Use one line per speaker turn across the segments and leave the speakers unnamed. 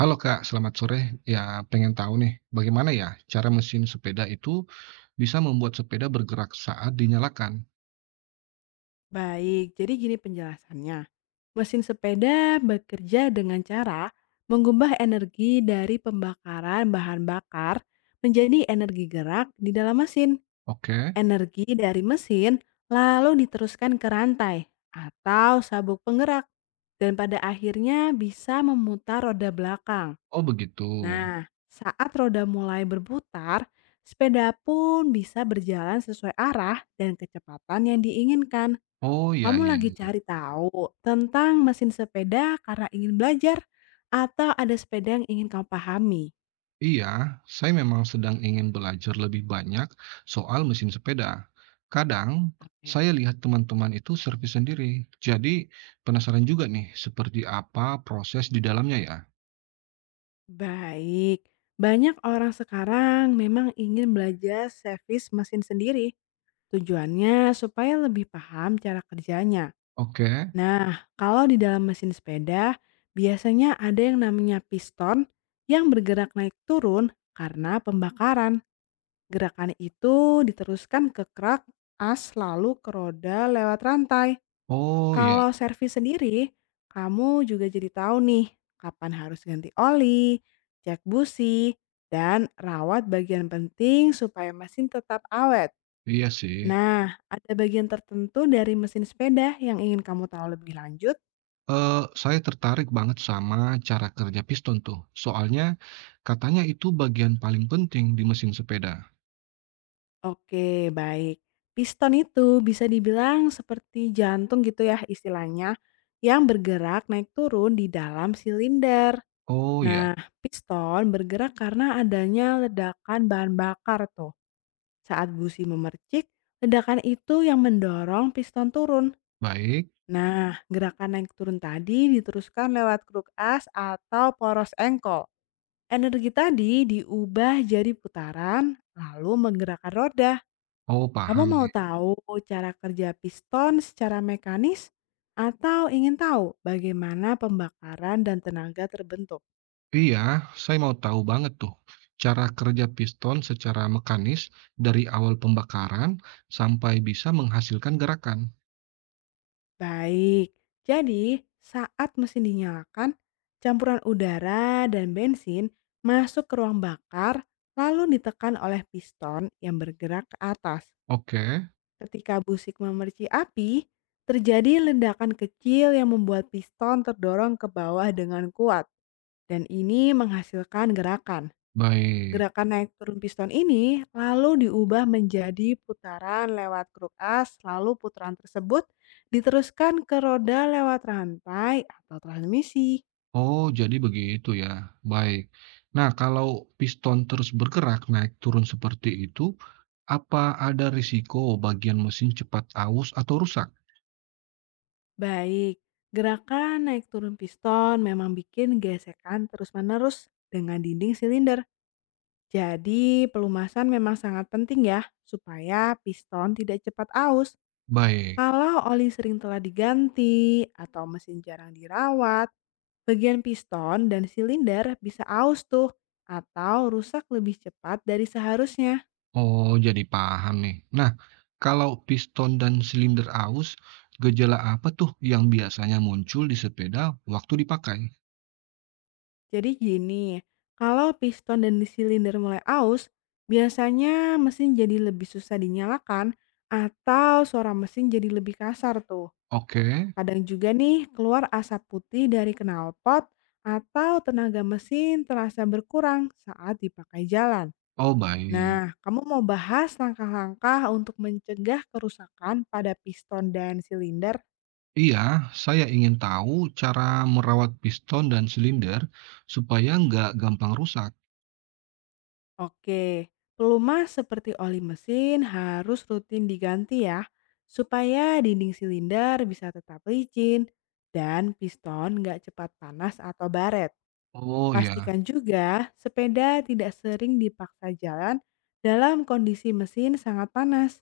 Halo Kak, selamat sore. Ya, pengen tahu nih, bagaimana ya cara mesin sepeda itu bisa membuat sepeda bergerak saat dinyalakan?
Baik, jadi gini penjelasannya. Mesin sepeda bekerja dengan cara mengubah energi dari pembakaran bahan bakar menjadi energi gerak di dalam mesin.
Oke.
Energi dari mesin lalu diteruskan ke rantai atau sabuk penggerak dan pada akhirnya bisa memutar roda belakang.
Oh begitu.
Nah, saat roda mulai berputar, sepeda pun bisa berjalan sesuai arah dan kecepatan yang diinginkan.
Oh ya
Kamu
ya.
lagi cari tahu tentang mesin sepeda karena ingin belajar atau ada sepeda yang ingin kamu pahami?
Iya, saya memang sedang ingin belajar lebih banyak soal mesin sepeda. Kadang saya
Oke.
lihat teman-teman itu servis sendiri. Jadi penasaran juga nih seperti apa proses di dalamnya ya.
Baik, banyak orang sekarang memang ingin belajar servis mesin sendiri. Tujuannya supaya lebih paham cara kerjanya.
Oke.
Nah, kalau di dalam mesin sepeda, biasanya ada yang namanya piston yang bergerak naik turun karena pembakaran. Gerakan itu diteruskan ke krak, as lalu ke roda lewat rantai.
Oh ya,
Kalau servis sendiri, kamu juga jadi tahu nih kapan harus ganti oli, cek busi, dan rawat bagian penting supaya mesin tetap awet.
iya sih.
Nah, ada bagian tertentu dari mesin sepeda yang ingin kamu tahu lebih lanjut?
Saya tertarik banget sama cara kerja piston tuh, soalnya katanya itu bagian paling penting di mesin sepeda.
Oke, baik. Piston itu bisa dibilang seperti jantung gitu ya istilahnya yang bergerak naik turun di dalam silinder.
Oh ya,
Nah, piston bergerak karena adanya ledakan bahan bakar tuh. Saat busi memercik, ledakan itu yang mendorong piston turun.
baik.
Nah, gerakan naik turun tadi diteruskan lewat kruk as atau poros engkol. Energi tadi diubah jadi putaran, lalu menggerakkan roda.
Oh
Kamu
paham
mau
nih.
tahu cara kerja piston secara mekanis atau ingin tahu bagaimana pembakaran dan tenaga terbentuk?
Iya, saya mau tahu banget tuh cara kerja piston secara mekanis dari awal pembakaran sampai bisa menghasilkan gerakan.
Baik, jadi saat mesin dinyalakan, campuran udara dan bensin masuk ke ruang bakar lalu ditekan oleh piston yang bergerak ke atas.
Oke,
Ketika busik memerci api, terjadi ledakan kecil yang membuat piston terdorong ke bawah dengan kuat dan ini menghasilkan gerakan.
baik.
Gerakan naik turun piston ini lalu diubah menjadi putaran lewat kruk as, lalu putaran tersebut diteruskan ke roda lewat rantai atau transmisi.
Oh, jadi begitu ya. Baik. Nah, kalau piston terus bergerak naik turun seperti itu, apa ada risiko bagian mesin cepat aus atau rusak?
Baik, gerakan naik turun piston memang bikin gesekan terus-menerus dengan dinding silinder. Jadi pelumasan memang sangat penting ya, supaya piston tidak cepat aus.
Baik.
Kalau oli sering telah diganti atau mesin jarang dirawat, bagian piston dan silinder bisa aus tuh atau rusak lebih cepat dari seharusnya.
Oh, jadi paham nih. Nah, kalau piston dan silinder aus, gejala apa tuh yang biasanya muncul di sepeda waktu dipakai?
Jadi gini, kalau piston dan silinder mulai aus, biasanya mesin jadi lebih susah dinyalakan atau suara mesin jadi lebih kasar tuh.
Oke.
Kadang juga nih keluar asap putih dari knalpot atau tenaga mesin terasa berkurang saat dipakai jalan.
Oh, baik.
Nah, kamu mau bahas langkah-langkah untuk mencegah kerusakan pada piston dan silinder?
Iya, saya ingin tahu cara merawat piston dan silinder supaya nggak gampang rusak.
Oke, pelumas seperti oli mesin harus rutin diganti ya, supaya dinding silinder bisa tetap licin dan piston nggak cepat panas atau baret.
Oh ya,
Pastikan juga sepeda tidak sering dipaksa jalan dalam kondisi mesin sangat panas.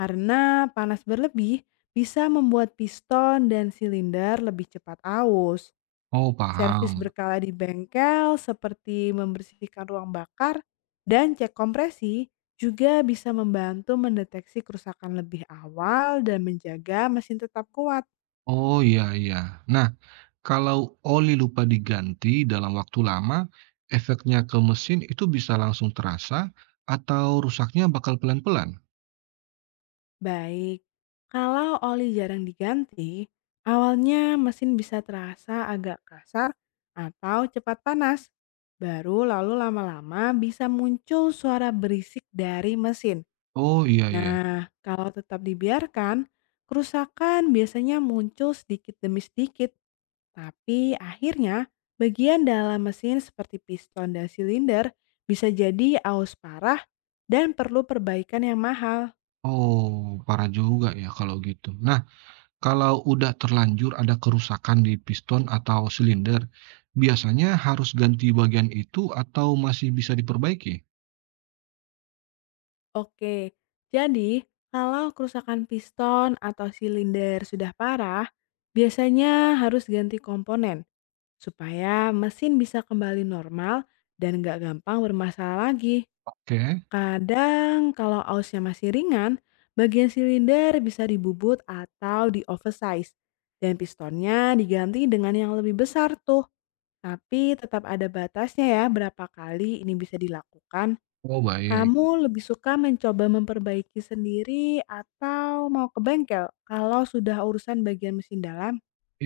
Karena panas berlebih bisa membuat piston dan silinder lebih cepat aus.
Oh,
Servis
paham.
berkala di bengkel seperti membersihkan ruang bakar dan cek kompresi juga bisa membantu mendeteksi kerusakan lebih awal dan menjaga mesin tetap kuat.
Oh, iya iya. Nah, kalau oli lupa diganti dalam waktu lama, efeknya ke mesin itu bisa langsung terasa atau rusaknya bakal pelan-pelan?
Baik, kalau oli jarang diganti, awalnya mesin bisa terasa agak kasar atau cepat panas. Baru lalu lama-lama bisa muncul suara berisik dari mesin.
Oh, iya iya.
Nah, kalau tetap dibiarkan, kerusakan biasanya muncul sedikit demi sedikit. Tapi akhirnya, bagian dalam mesin seperti piston dan silinder bisa jadi aus parah dan perlu perbaikan yang mahal.
Oh, parah juga ya kalau gitu. Nah, kalau udah terlanjur ada kerusakan di piston atau silinder, biasanya harus ganti bagian itu atau masih bisa diperbaiki?
Oke, jadi kalau kerusakan piston atau silinder sudah parah, biasanya harus ganti komponen supaya mesin bisa kembali normal dan nggak gampang bermasalah lagi.
Oke.
Kadang kalau ausnya masih ringan, bagian silinder bisa dibubut atau di oversize dan pistonnya diganti dengan yang lebih besar tuh. Tapi tetap ada batasnya ya berapa kali ini bisa dilakukan.
Oh, baik.
Kamu lebih suka mencoba memperbaiki sendiri atau mau ke bengkel kalau sudah urusan bagian mesin dalam?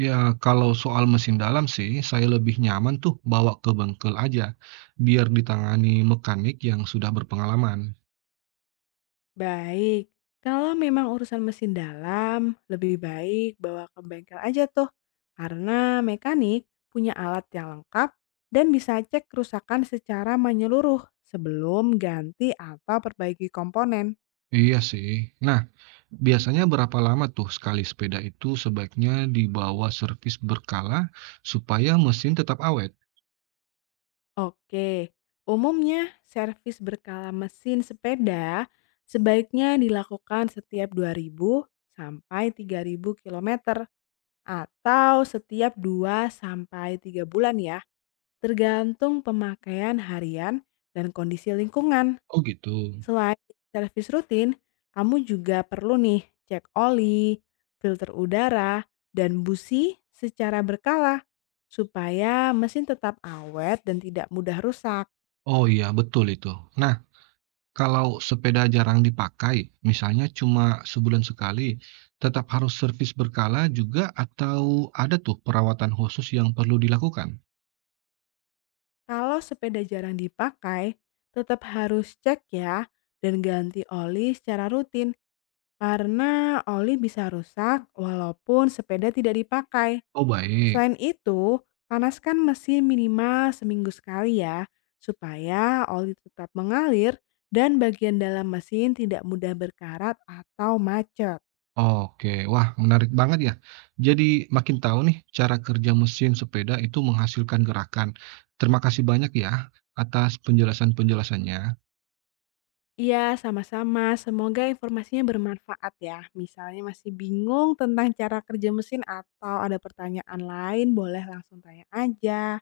Ya, kalau soal mesin dalam sih, saya lebih nyaman tuh bawa ke bengkel aja, biar ditangani mekanik yang sudah berpengalaman.
Baik, kalau memang urusan mesin dalam, lebih baik bawa ke bengkel aja tuh. Karena mekanik punya alat yang lengkap dan bisa cek kerusakan secara menyeluruh sebelum ganti atau perbaiki komponen.
Iya sih. Nah, biasanya berapa lama tuh sekali sepeda itu sebaiknya dibawa servis berkala supaya mesin tetap awet?
Oke, umumnya servis berkala mesin sepeda sebaiknya dilakukan setiap 2.000 sampai 3.000 kilometer atau setiap 2 sampai 3 bulan ya, tergantung pemakaian harian dan kondisi lingkungan.
Oh gitu.
Selain servis rutin, kamu juga perlu nih cek oli, filter udara, dan busi secara berkala supaya mesin tetap awet dan tidak mudah rusak.
Oh iya, betul itu. Nah, kalau sepeda jarang dipakai, misalnya cuma sebulan sekali, tetap harus servis berkala juga atau ada tuh perawatan khusus yang perlu dilakukan?
Kalau sepeda jarang dipakai, tetap harus cek ya dan ganti oli secara rutin karena oli bisa rusak walaupun sepeda tidak dipakai.
Oh, baik.
Selain itu, panaskan mesin minimal seminggu sekali ya supaya oli tetap mengalir dan bagian dalam mesin tidak mudah berkarat atau macet.
Oke. Wah, menarik banget ya. Jadi makin tahu nih cara kerja mesin sepeda itu menghasilkan gerakan. Terima kasih banyak ya atas penjelasan-penjelasannya.
Iya, sama-sama. Semoga informasinya bermanfaat ya. Misalnya masih bingung tentang cara kerja mesin atau ada pertanyaan lain, boleh langsung tanya aja.